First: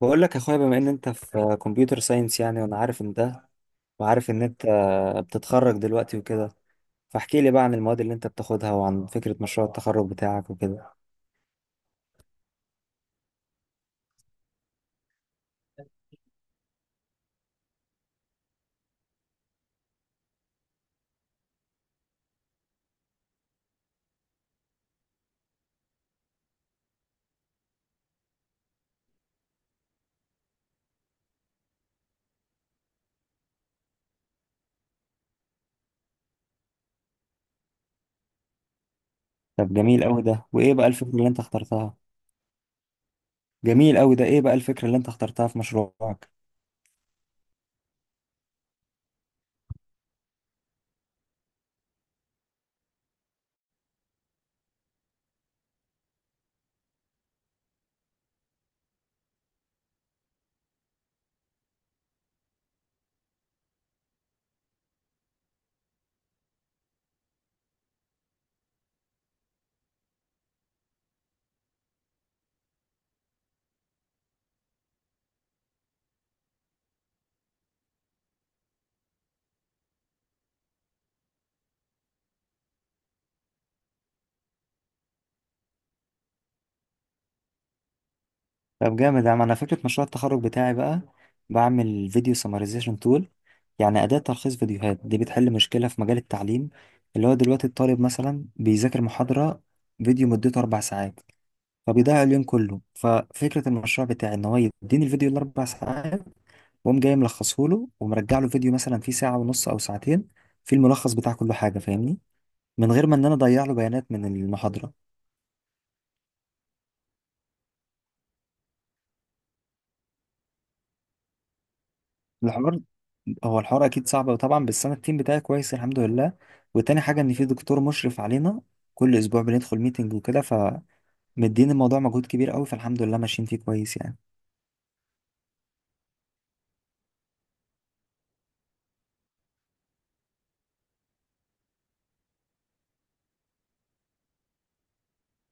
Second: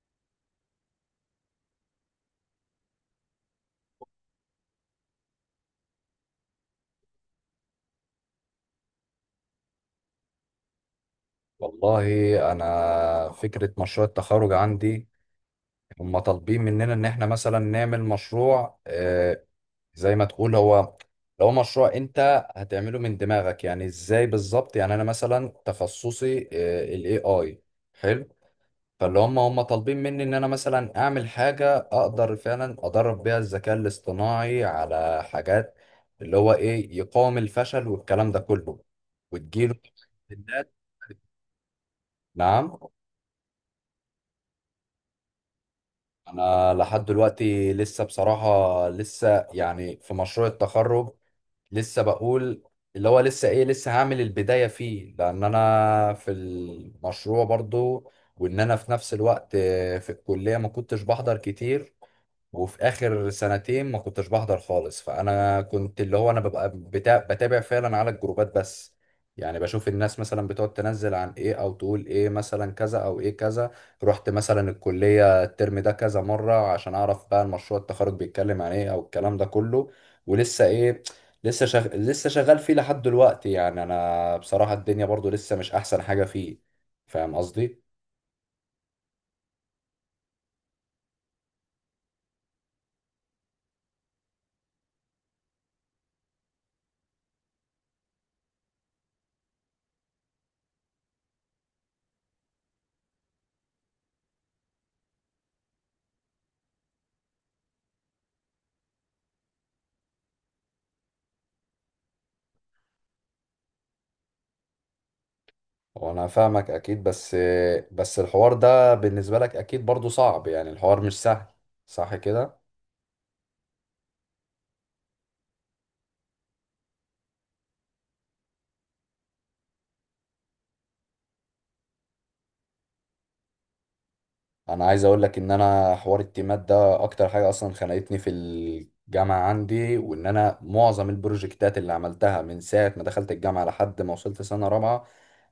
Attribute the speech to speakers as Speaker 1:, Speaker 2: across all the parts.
Speaker 1: بقول لك يا اخويا، بما ان انت في كمبيوتر ساينس، يعني وانا عارف ان ده. وعارف ان انت بتتخرج دلوقتي وكده، فاحكي لي بقى عن المواد اللي انت بتاخدها وعن فكرة مشروع التخرج بتاعك وكده.
Speaker 2: والله انا فكره مشروع التخرج عندي هم طالبين مننا ان احنا مثلا نعمل مشروع زي ما تقول هو لو مشروع انت هتعمله من دماغك يعني ازاي بالظبط. يعني انا مثلا تخصصي الاي اي حلو. فاللي هم طالبين مني ان انا مثلا اعمل حاجه اقدر فعلا ادرب بيها الذكاء الاصطناعي على حاجات اللي هو ايه يقاوم الفشل والكلام ده كله
Speaker 1: طب
Speaker 2: وتجيله
Speaker 1: جميل قوي ده،
Speaker 2: تحديات.
Speaker 1: وايه بقى الفكرة اللي انت اخترتها؟
Speaker 2: نعم.
Speaker 1: جميل قوي ده، ايه بقى الفكرة اللي انت اخترتها في مشروعك؟
Speaker 2: انا لحد دلوقتي لسه بصراحة لسه يعني في مشروع التخرج لسه بقول اللي هو لسه ايه لسه هعمل البداية فيه لان انا في المشروع برضو، وان انا في نفس الوقت في الكلية ما كنتش بحضر كتير، وفي اخر سنتين ما كنتش بحضر خالص. فانا كنت اللي هو انا ببقى بتابع فعلا على الجروبات بس. يعني بشوف الناس مثلا بتقعد تنزل عن ايه او تقول ايه مثلا كذا او ايه كذا. رحت مثلا الكلية الترم ده كذا مرة عشان اعرف بقى المشروع التخرج بيتكلم عن ايه او الكلام ده كله. ولسه ايه، لسه لسه شغال فيه لحد دلوقتي. يعني انا بصراحة الدنيا برضو لسه مش احسن حاجة فيه، فاهم قصدي؟
Speaker 1: طب جامد يا عم. انا فكرة مشروع التخرج بتاعي بقى، بعمل فيديو سمرايزيشن تول، يعني أداة تلخيص فيديوهات. دي بتحل مشكلة في مجال التعليم، اللي هو دلوقتي الطالب مثلا بيذاكر محاضرة، فيديو مدته 4 ساعات، فبيضيع اليوم كله. ففكرة المشروع بتاعي ان هو يديني الفيديو ال4 ساعات، واقوم جاي ملخصه له ومرجع له فيديو مثلا فيه ساعة ونص او ساعتين، فيه الملخص بتاع كل حاجة، فاهمني، من غير ما ان انا اضيع له بيانات من المحاضرة.
Speaker 2: وانا فاهمك اكيد، بس بس الحوار ده بالنسبة لك اكيد برضو صعب. يعني الحوار مش سهل، صح كده؟
Speaker 1: الحوار، هو الحوار اكيد صعب طبعا، بس انا التيم بتاعي كويس الحمد لله. وتاني حاجة ان في دكتور مشرف علينا، كل اسبوع بندخل ميتنج وكده، فمدين. الموضوع مجهود كبير قوي، فالحمد لله ماشيين فيه كويس يعني.
Speaker 2: انا عايز اقول لك ان انا حوار التيمات ده اكتر حاجه اصلا خنقتني في الجامعه عندي، وان انا معظم البروجكتات اللي عملتها من ساعه ما دخلت الجامعه لحد ما وصلت سنه رابعه،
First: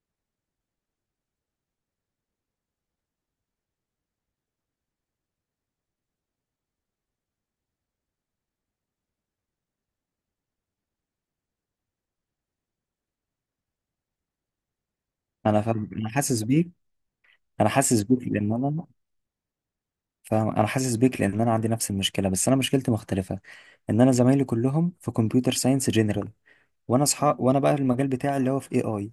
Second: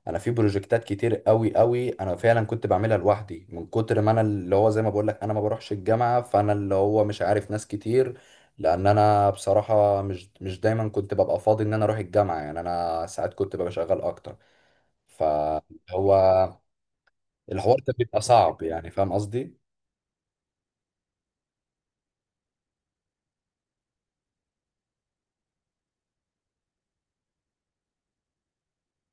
Speaker 2: انا في بروجكتات كتير قوي قوي انا فعلا كنت بعملها لوحدي من كتر ما انا اللي هو زي ما بقول لك انا ما بروحش الجامعه. فانا اللي هو مش عارف ناس كتير لان انا بصراحه مش دايما كنت ببقى فاضي ان انا اروح الجامعه. يعني انا ساعات كنت ببقى شغال اكتر
Speaker 1: انا فاهم، انا حاسس
Speaker 2: فهو
Speaker 1: بيك. انا
Speaker 2: الحوار كان
Speaker 1: حاسس بيك
Speaker 2: بيبقى
Speaker 1: لان
Speaker 2: صعب،
Speaker 1: انا
Speaker 2: يعني فاهم قصدي؟
Speaker 1: فاهم، انا حاسس بيك لان انا عندي نفس المشكله، بس انا مشكلتي مختلفه. ان انا زمايلي كلهم في كمبيوتر ساينس جنرال، وانا اصحى وانا بقى المجال بتاعي اللي هو في اي اي،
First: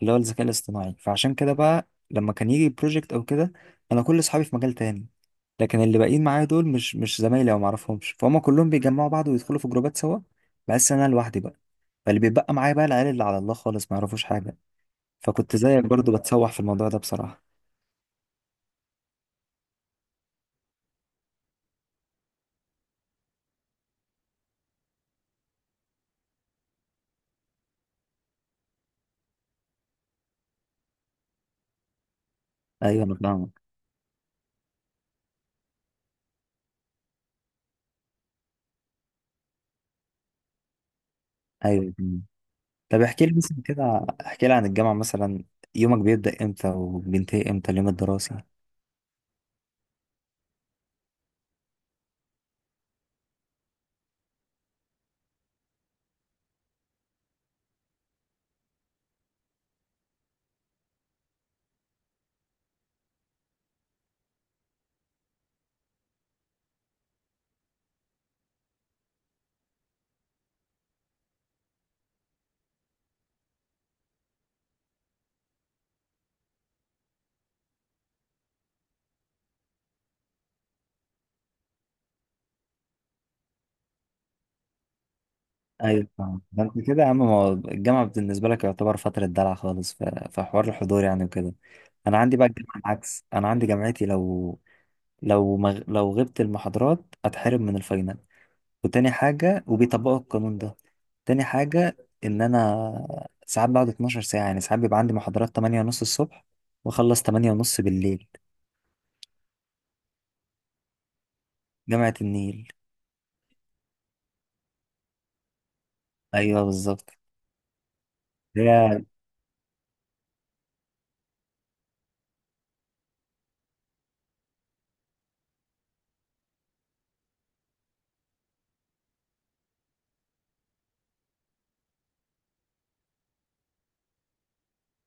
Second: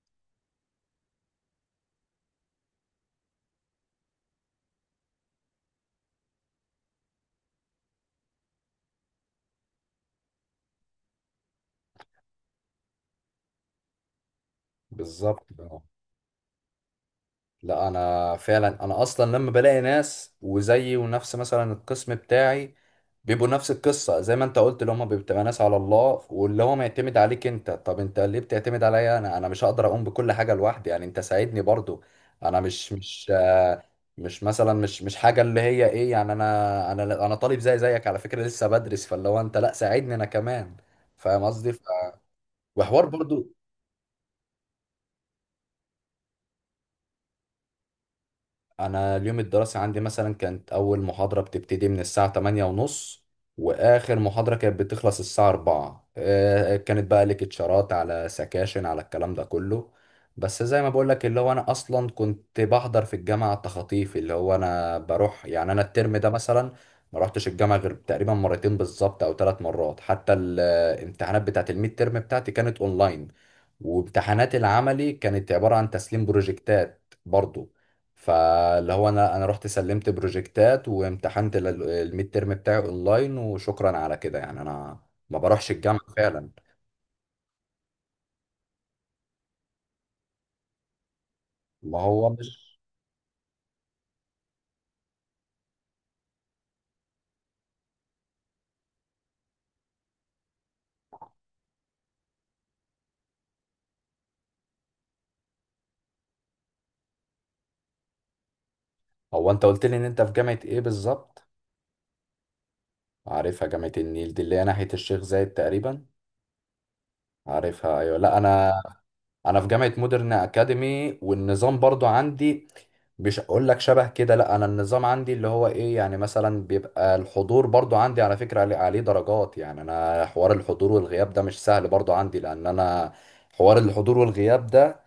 Speaker 1: اللي هو الذكاء الاصطناعي، فعشان كده بقى لما كان يجي بروجكت او كده، انا كل اصحابي في مجال تاني، لكن اللي باقيين معايا دول مش زمايلي او معرفهمش، فهم كلهم بيجمعوا بعض ويدخلوا في جروبات سوا. بحس ان انا لوحدي بقى، فاللي بيتبقى معايا بقى العيال اللي على الله خالص، ما يعرفوش حاجه. فكنت
Speaker 2: بالظبط، اه.
Speaker 1: زيك برضو بتسوح في الموضوع ده بصراحه.
Speaker 2: لا انا فعلا انا اصلا لما بلاقي ناس وزيي ونفس مثلا القسم بتاعي بيبقوا نفس القصه زي ما انت قلت، اللي هم بتبقى ناس على الله واللي هو معتمد عليك انت. طب انت ليه بتعتمد عليا؟ انا انا مش هقدر اقوم بكل حاجه لوحدي، يعني انت ساعدني برضو. انا مش
Speaker 1: ايوه انا
Speaker 2: مش
Speaker 1: فاهمك.
Speaker 2: مش مثلا مش حاجه اللي هي ايه. يعني انا انا طالب زي زيك على فكره، لسه بدرس، فاللي هو انت لا ساعدني انا كمان، فاهم قصدي؟
Speaker 1: ايوه، طب
Speaker 2: وحوار
Speaker 1: احكي لي
Speaker 2: برضو.
Speaker 1: مثلا كده، احكي لي عن الجامعة مثلا. يومك بيبدأ امتى وبينتهي امتى اليوم الدراسي؟
Speaker 2: انا اليوم الدراسي عندي مثلا كانت اول محاضرة بتبتدي من الساعة 8 ونص واخر محاضرة كانت بتخلص الساعة 4، كانت بقى ليكتشرات على سكاشن على الكلام ده كله. بس زي ما بقولك اللي هو انا اصلا كنت بحضر في الجامعة التخاطيف، اللي هو انا بروح يعني انا الترم ده مثلا ما رحتش الجامعة غير تقريبا مرتين بالظبط او ثلاث مرات. حتى الامتحانات بتاعت الميد ترم بتاعتي كانت اونلاين، وامتحانات العملي كانت عبارة عن تسليم بروجكتات برضو. فاللي هو انا رحت سلمت بروجكتات وامتحنت الميد ترم بتاعي اونلاين وشكرا على كده. يعني انا ما بروحش الجامعه
Speaker 1: ايوه فاهم.
Speaker 2: فعلا.
Speaker 1: ده انت كده يا عم، ما هو الجامعة بالنسبة لك يعتبر فترة دلع خالص، في حوار الحضور يعني وكده.
Speaker 2: ما
Speaker 1: انا
Speaker 2: هو
Speaker 1: عندي بقى
Speaker 2: مش.
Speaker 1: الجامعة العكس، انا عندي جامعتي لو غبت المحاضرات اتحرم من الفاينل، وتاني حاجة، وبيطبقوا القانون ده. تاني حاجة، ان انا ساعات بقعد 12 ساعة، يعني ساعات بيبقى عندي محاضرات 8 ونص الصبح واخلص 8 ونص بالليل.
Speaker 2: هو انت قلت لي ان انت في جامعه ايه بالظبط؟
Speaker 1: جامعة النيل.
Speaker 2: عارفها جامعه النيل دي اللي هي ناحيه الشيخ زايد تقريبا.
Speaker 1: ايوه بالظبط.
Speaker 2: عارفها، ايوه. لا انا
Speaker 1: هي،
Speaker 2: انا في جامعه مودرن اكاديمي والنظام برضو عندي مش هقول لك شبه كده. لا انا النظام عندي اللي هو ايه يعني مثلا بيبقى الحضور برضو عندي على فكره عليه درجات. يعني انا حوار الحضور والغياب ده مش سهل برضو عندي لان انا حوار الحضور والغياب ده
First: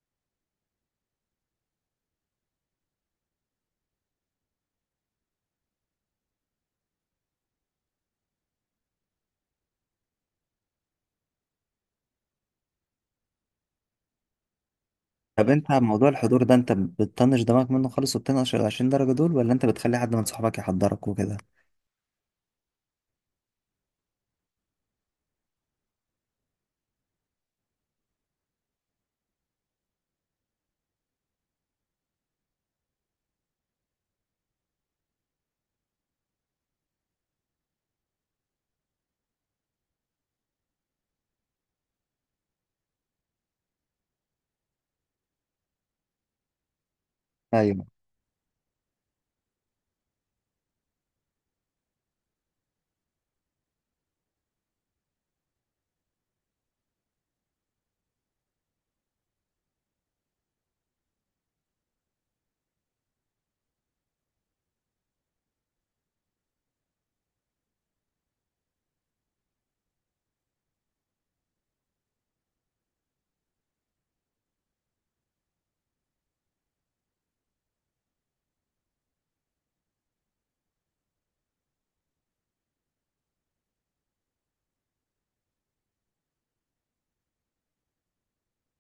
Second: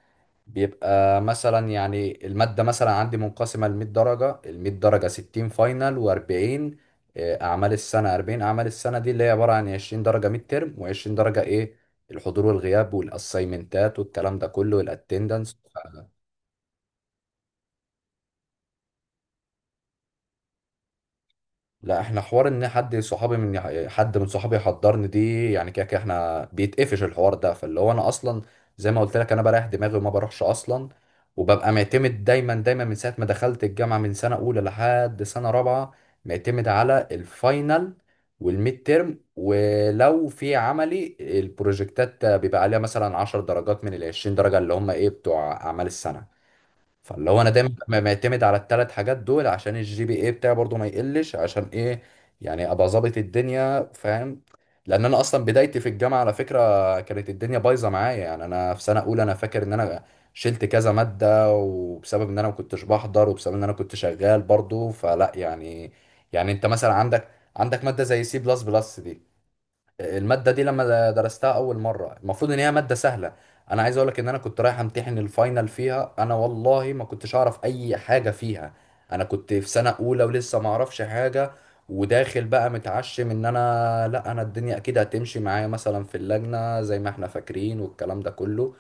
Speaker 2: بيبقى مثلا يعني المادة مثلا عندي منقسمة ل 100 درجة، ال 100 درجة 60 فاينل و40 أعمال السنة. 40 أعمال السنة دي اللي هي عبارة عن 20 درجة ميد ترم و20 درجة إيه، الحضور والغياب والأسايمنتات والكلام ده كله
Speaker 1: طب
Speaker 2: والأتندنس.
Speaker 1: انت على موضوع الحضور ده، انت بتطنش دماغك منه خالص وبتنقش ال 20 درجه دول، ولا انت بتخلي حد من صحابك يحضرك وكده؟
Speaker 2: لا احنا حوار ان حد صحابي من حد من صحابي يحضرني دي يعني كده كده احنا بيتقفش الحوار ده. فاللي هو انا اصلا زي ما قلت لك انا بريح دماغي وما بروحش اصلا. وببقى معتمد دايما دايما من ساعه ما دخلت الجامعه من سنه اولى لحد سنه رابعه معتمد على الفاينل والميد تيرم. ولو في عملي البروجكتات بيبقى عليها مثلا 10 درجات من ال 20 درجه اللي هم ايه بتوع اعمال السنه. فاللي هو انا دايما
Speaker 1: ايوه،
Speaker 2: ببقى معتمد على الثلاث حاجات دول عشان الجي بي اي بتاعي برضو ما يقلش، عشان ايه، يعني ابقى ظابط الدنيا، فاهم؟ لان انا اصلا بدايتي في الجامعه على فكره كانت الدنيا بايظه معايا. يعني انا في سنه اولى انا فاكر ان انا شلت كذا ماده وبسبب ان انا ما كنتش بحضر وبسبب ان انا كنت شغال برضو. فلا يعني يعني انت مثلا عندك عندك ماده زي سي بلس بلس دي، المادة دي لما درستها أول مرة المفروض إن هي مادة سهلة. أنا عايز أقولك إن أنا كنت رايح أمتحن الفاينل فيها أنا والله ما كنتش أعرف أي حاجة فيها. أنا كنت في سنة أولى ولسه ما أعرفش حاجة، وداخل بقى متعشم إن أنا لأ أنا الدنيا أكيد هتمشي معايا مثلا في اللجنة زي ما إحنا فاكرين والكلام ده كله.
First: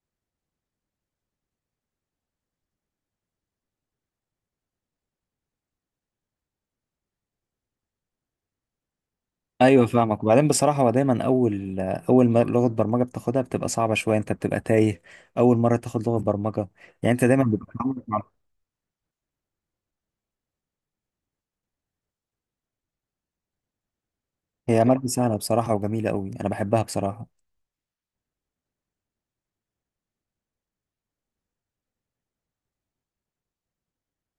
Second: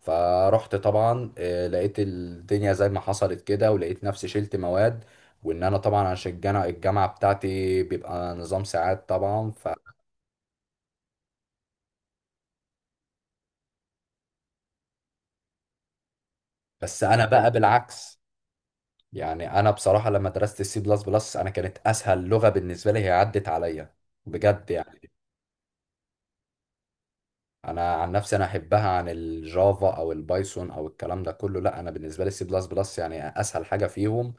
Speaker 2: فرحت طبعا لقيت الدنيا زي ما حصلت كده ولقيت نفسي شلت مواد. وان انا طبعا عشان الجامعه بتاعتي بيبقى نظام ساعات طبعا ف.
Speaker 1: ايوه فاهمك. وبعدين بصراحه، هو دايما اول ما لغه برمجه بتاخدها بتبقى صعبه شويه، انت بتبقى تايه اول مره تاخد لغه برمجه.
Speaker 2: بس
Speaker 1: يعني انت
Speaker 2: انا
Speaker 1: دايما
Speaker 2: بقى
Speaker 1: بتبقى عمرك
Speaker 2: بالعكس.
Speaker 1: ما-
Speaker 2: يعني انا بصراحه لما درست السي بلس بلس انا كانت اسهل لغه بالنسبه لي، هي عدت عليا بجد
Speaker 1: هي ماده
Speaker 2: يعني.
Speaker 1: سهله بصراحه وجميله قوي، انا بحبها بصراحه.
Speaker 2: انا عن نفسي انا احبها عن الجافا او البايثون او الكلام ده كله. لا انا بالنسبه لي السي بلس بلس يعني اسهل حاجه فيهم،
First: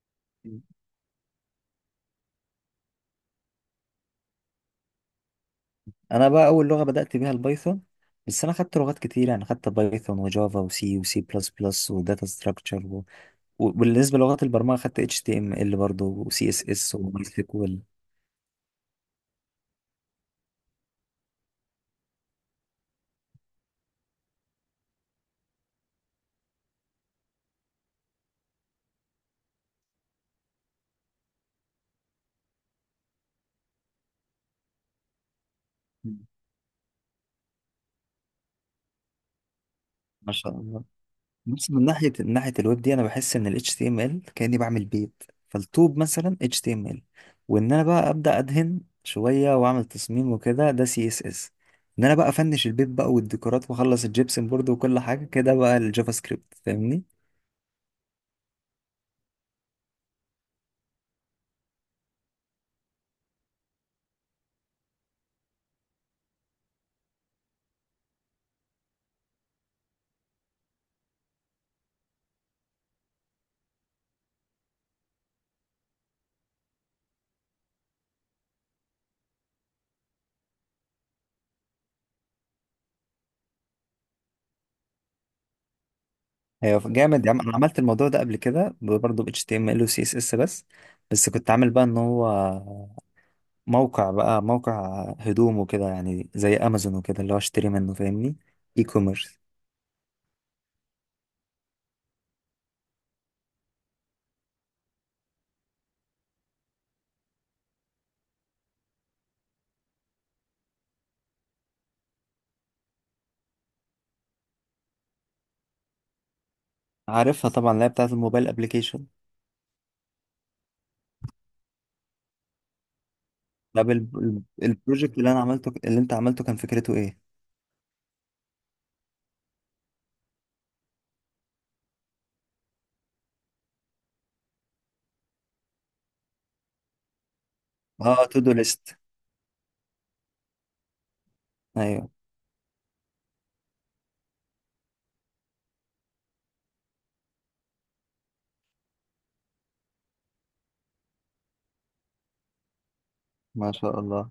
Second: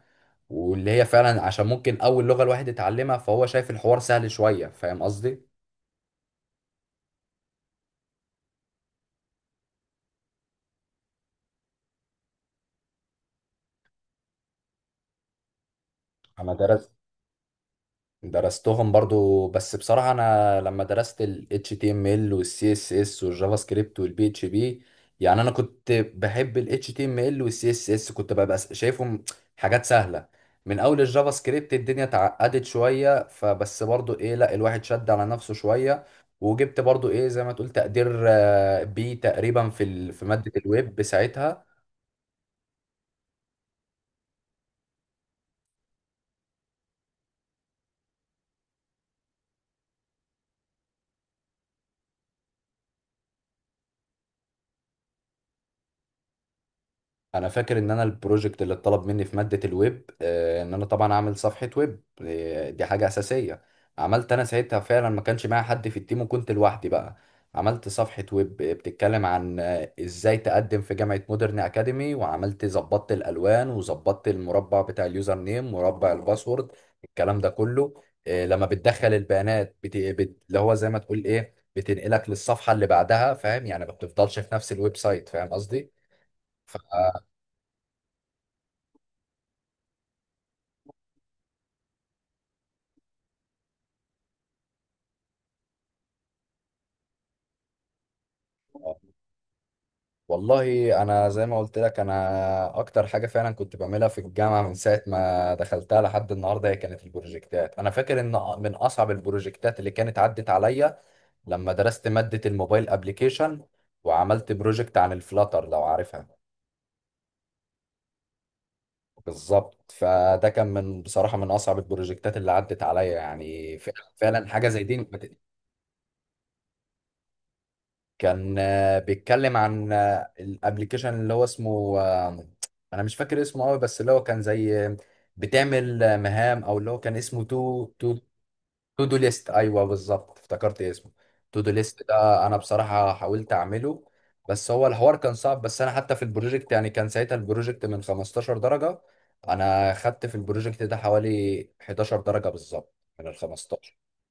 Speaker 2: واللي هي فعلا عشان ممكن اول لغه الواحد يتعلمها فهو شايف الحوار سهل شويه، فاهم قصدي؟
Speaker 1: انا بقى اول لغه بدات بيها البايثون، بس انا خدت لغات كتير، يعني خدت بايثون وجافا وسي وسي بلس بلس وداتا ستراكشر، وبالنسبه للغات البرمجه خدت اتش تي ام ال برضه وسي
Speaker 2: انا
Speaker 1: اس
Speaker 2: درست
Speaker 1: اس وماي سيكوال.
Speaker 2: درستهم برضو، بس بصراحة أنا لما درست ال HTML وال CSS والجافا سكريبت وال PHP، يعني أنا كنت بحب ال HTML وال CSS كنت ببقى شايفهم حاجات سهلة. من أول الجافا سكريبت الدنيا اتعقدت شوية فبس برضو إيه لا الواحد شد على نفسه شوية، وجبت برضو إيه زي ما تقول تقدير بي تقريبا في في
Speaker 1: ما
Speaker 2: مادة
Speaker 1: شاء الله.
Speaker 2: الويب ساعتها.
Speaker 1: بس من ناحيه، من ناحيه الويب دي، انا بحس ان ال HTML كاني بعمل بيت، فالطوب مثلا HTML. وان انا بقى ابدا ادهن شويه واعمل تصميم وكده، ده CSS. ان انا بقى افنش البيت بقى والديكورات واخلص الجبسن بورد وكل حاجه كده، بقى الجافا سكريبت، فاهمني.
Speaker 2: انا فاكر ان انا البروجكت اللي اتطلب مني في ماده الويب ان انا طبعا اعمل صفحه ويب، دي حاجه اساسيه. عملت انا ساعتها فعلا، ما كانش معايا حد في التيم وكنت لوحدي بقى. عملت صفحه ويب بتتكلم عن ازاي تقدم في جامعه مودرن اكاديمي، وعملت ظبطت الالوان وظبطت المربع بتاع اليوزر نيم مربع الباسورد الكلام ده كله. لما بتدخل البيانات اللي هو زي ما تقول ايه بتنقلك للصفحه اللي بعدها، فاهم؟ يعني ما بتفضلش في نفس الويب سايت، فاهم قصدي؟ ف...
Speaker 1: هي جامد يا عم. انا عملت الموضوع ده قبل كده برضه ب HTML و CSS بس. بس كنت عامل بقى ان هو موقع، بقى موقع هدوم وكده يعني، زي امازون وكده، اللي هو اشتري منه، فاهمني؟ اي كوميرس.
Speaker 2: والله انا زي ما قلت لك انا اكتر حاجه فعلا كنت بعملها في الجامعه من ساعه ما دخلتها لحد النهارده هي كانت البروجكتات. انا فاكر ان من اصعب البروجكتات اللي كانت عدت عليا لما درست ماده الموبايل ابليكيشن وعملت بروجكت عن الفلاتر، لو عارفها.
Speaker 1: عارفها طبعا، اللي هي بتاعت الموبايل ابلكيشن.
Speaker 2: بالظبط، فده كان من بصراحه من اصعب البروجكتات اللي عدت عليا يعني
Speaker 1: طب
Speaker 2: فعلا فعلاً حاجه زي دي.
Speaker 1: البروجكت اللي انا عملته، اللي انت عملته، كان فكرته ايه؟
Speaker 2: كان بيتكلم عن الابلكيشن اللي هو اسمه انا مش فاكر اسمه قوي، بس اللي هو كان زي بتعمل مهام او اللي هو كان اسمه تو.
Speaker 1: اه، تو دو ليست.
Speaker 2: تو دو ليست، ايوه بالظبط، افتكرت اسمه تو دو ليست.
Speaker 1: ايوه.
Speaker 2: ده انا بصراحه حاولت اعمله، بس هو الحوار كان صعب. بس انا حتى في البروجكت يعني كان ساعتها البروجكت من 15 درجه، انا خدت في البروجكت ده حوالي 11 درجه بالظبط من ال
Speaker 1: ما
Speaker 2: 15.
Speaker 1: شاء الله.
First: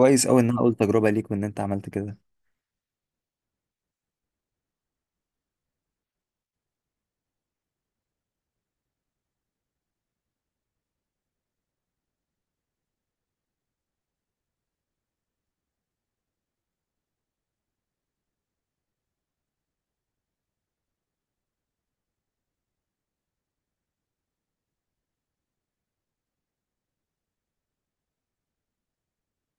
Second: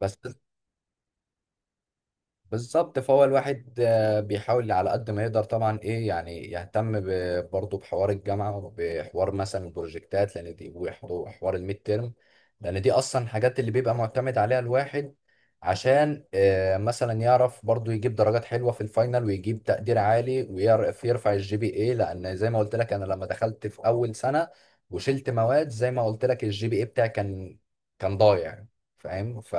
Speaker 2: بس
Speaker 1: قوي ان انا اقول تجربه ليك وان انت عملت كده.
Speaker 2: بالظبط، فهو الواحد بيحاول على قد ما يقدر طبعا ايه، يعني يهتم برضه بحوار الجامعه وبحوار مثلا البروجكتات لان دي وحوار الميد تيرم، لان دي اصلا الحاجات اللي بيبقى معتمد عليها الواحد عشان مثلا يعرف برضه يجيب درجات حلوه في الفاينل ويجيب تقدير عالي ويعرف يرفع الجي بي اي. لان زي ما قلت لك انا لما دخلت في اول سنه وشلت مواد زي ما قلت لك الجي بي اي بتاعي كان كان ضايع، فاهم؟ ف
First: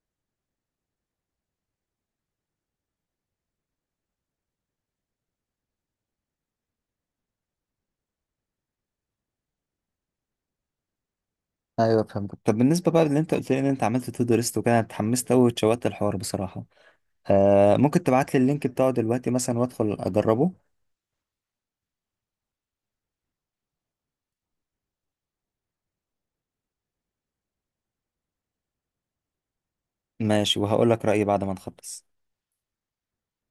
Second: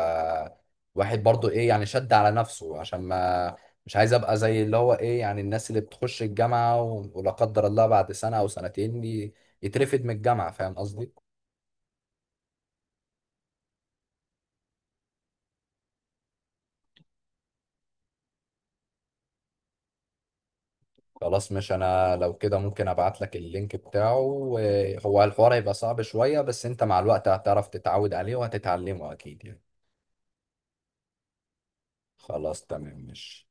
Speaker 2: واحد برضو ايه يعني شد على نفسه عشان ما، مش عايز ابقى زي اللي هو ايه يعني الناس اللي بتخش الجامعة ولا قدر الله بعد سنة او سنتين يترفد من الجامعة، فاهم قصدي؟
Speaker 1: ايوه فهمتك. طب بالنسبه بقى اللي انت قلت لي ان انت عملت تو دو ليست وكده، انا اتحمست قوي واتشوقت الحوار بصراحه. آه، ممكن تبعت لي اللينك بتاعه دلوقتي مثلا وادخل اجربه؟
Speaker 2: خلاص مش انا لو كده ممكن ابعت لك اللينك بتاعه هو الحوار هيبقى صعب شوية بس انت مع الوقت هتعرف تتعود عليه وهتتعلمه اكيد يعني.
Speaker 1: ماشي، وهقول لك رايي بعد ما نخلص.
Speaker 2: خلاص تمام مش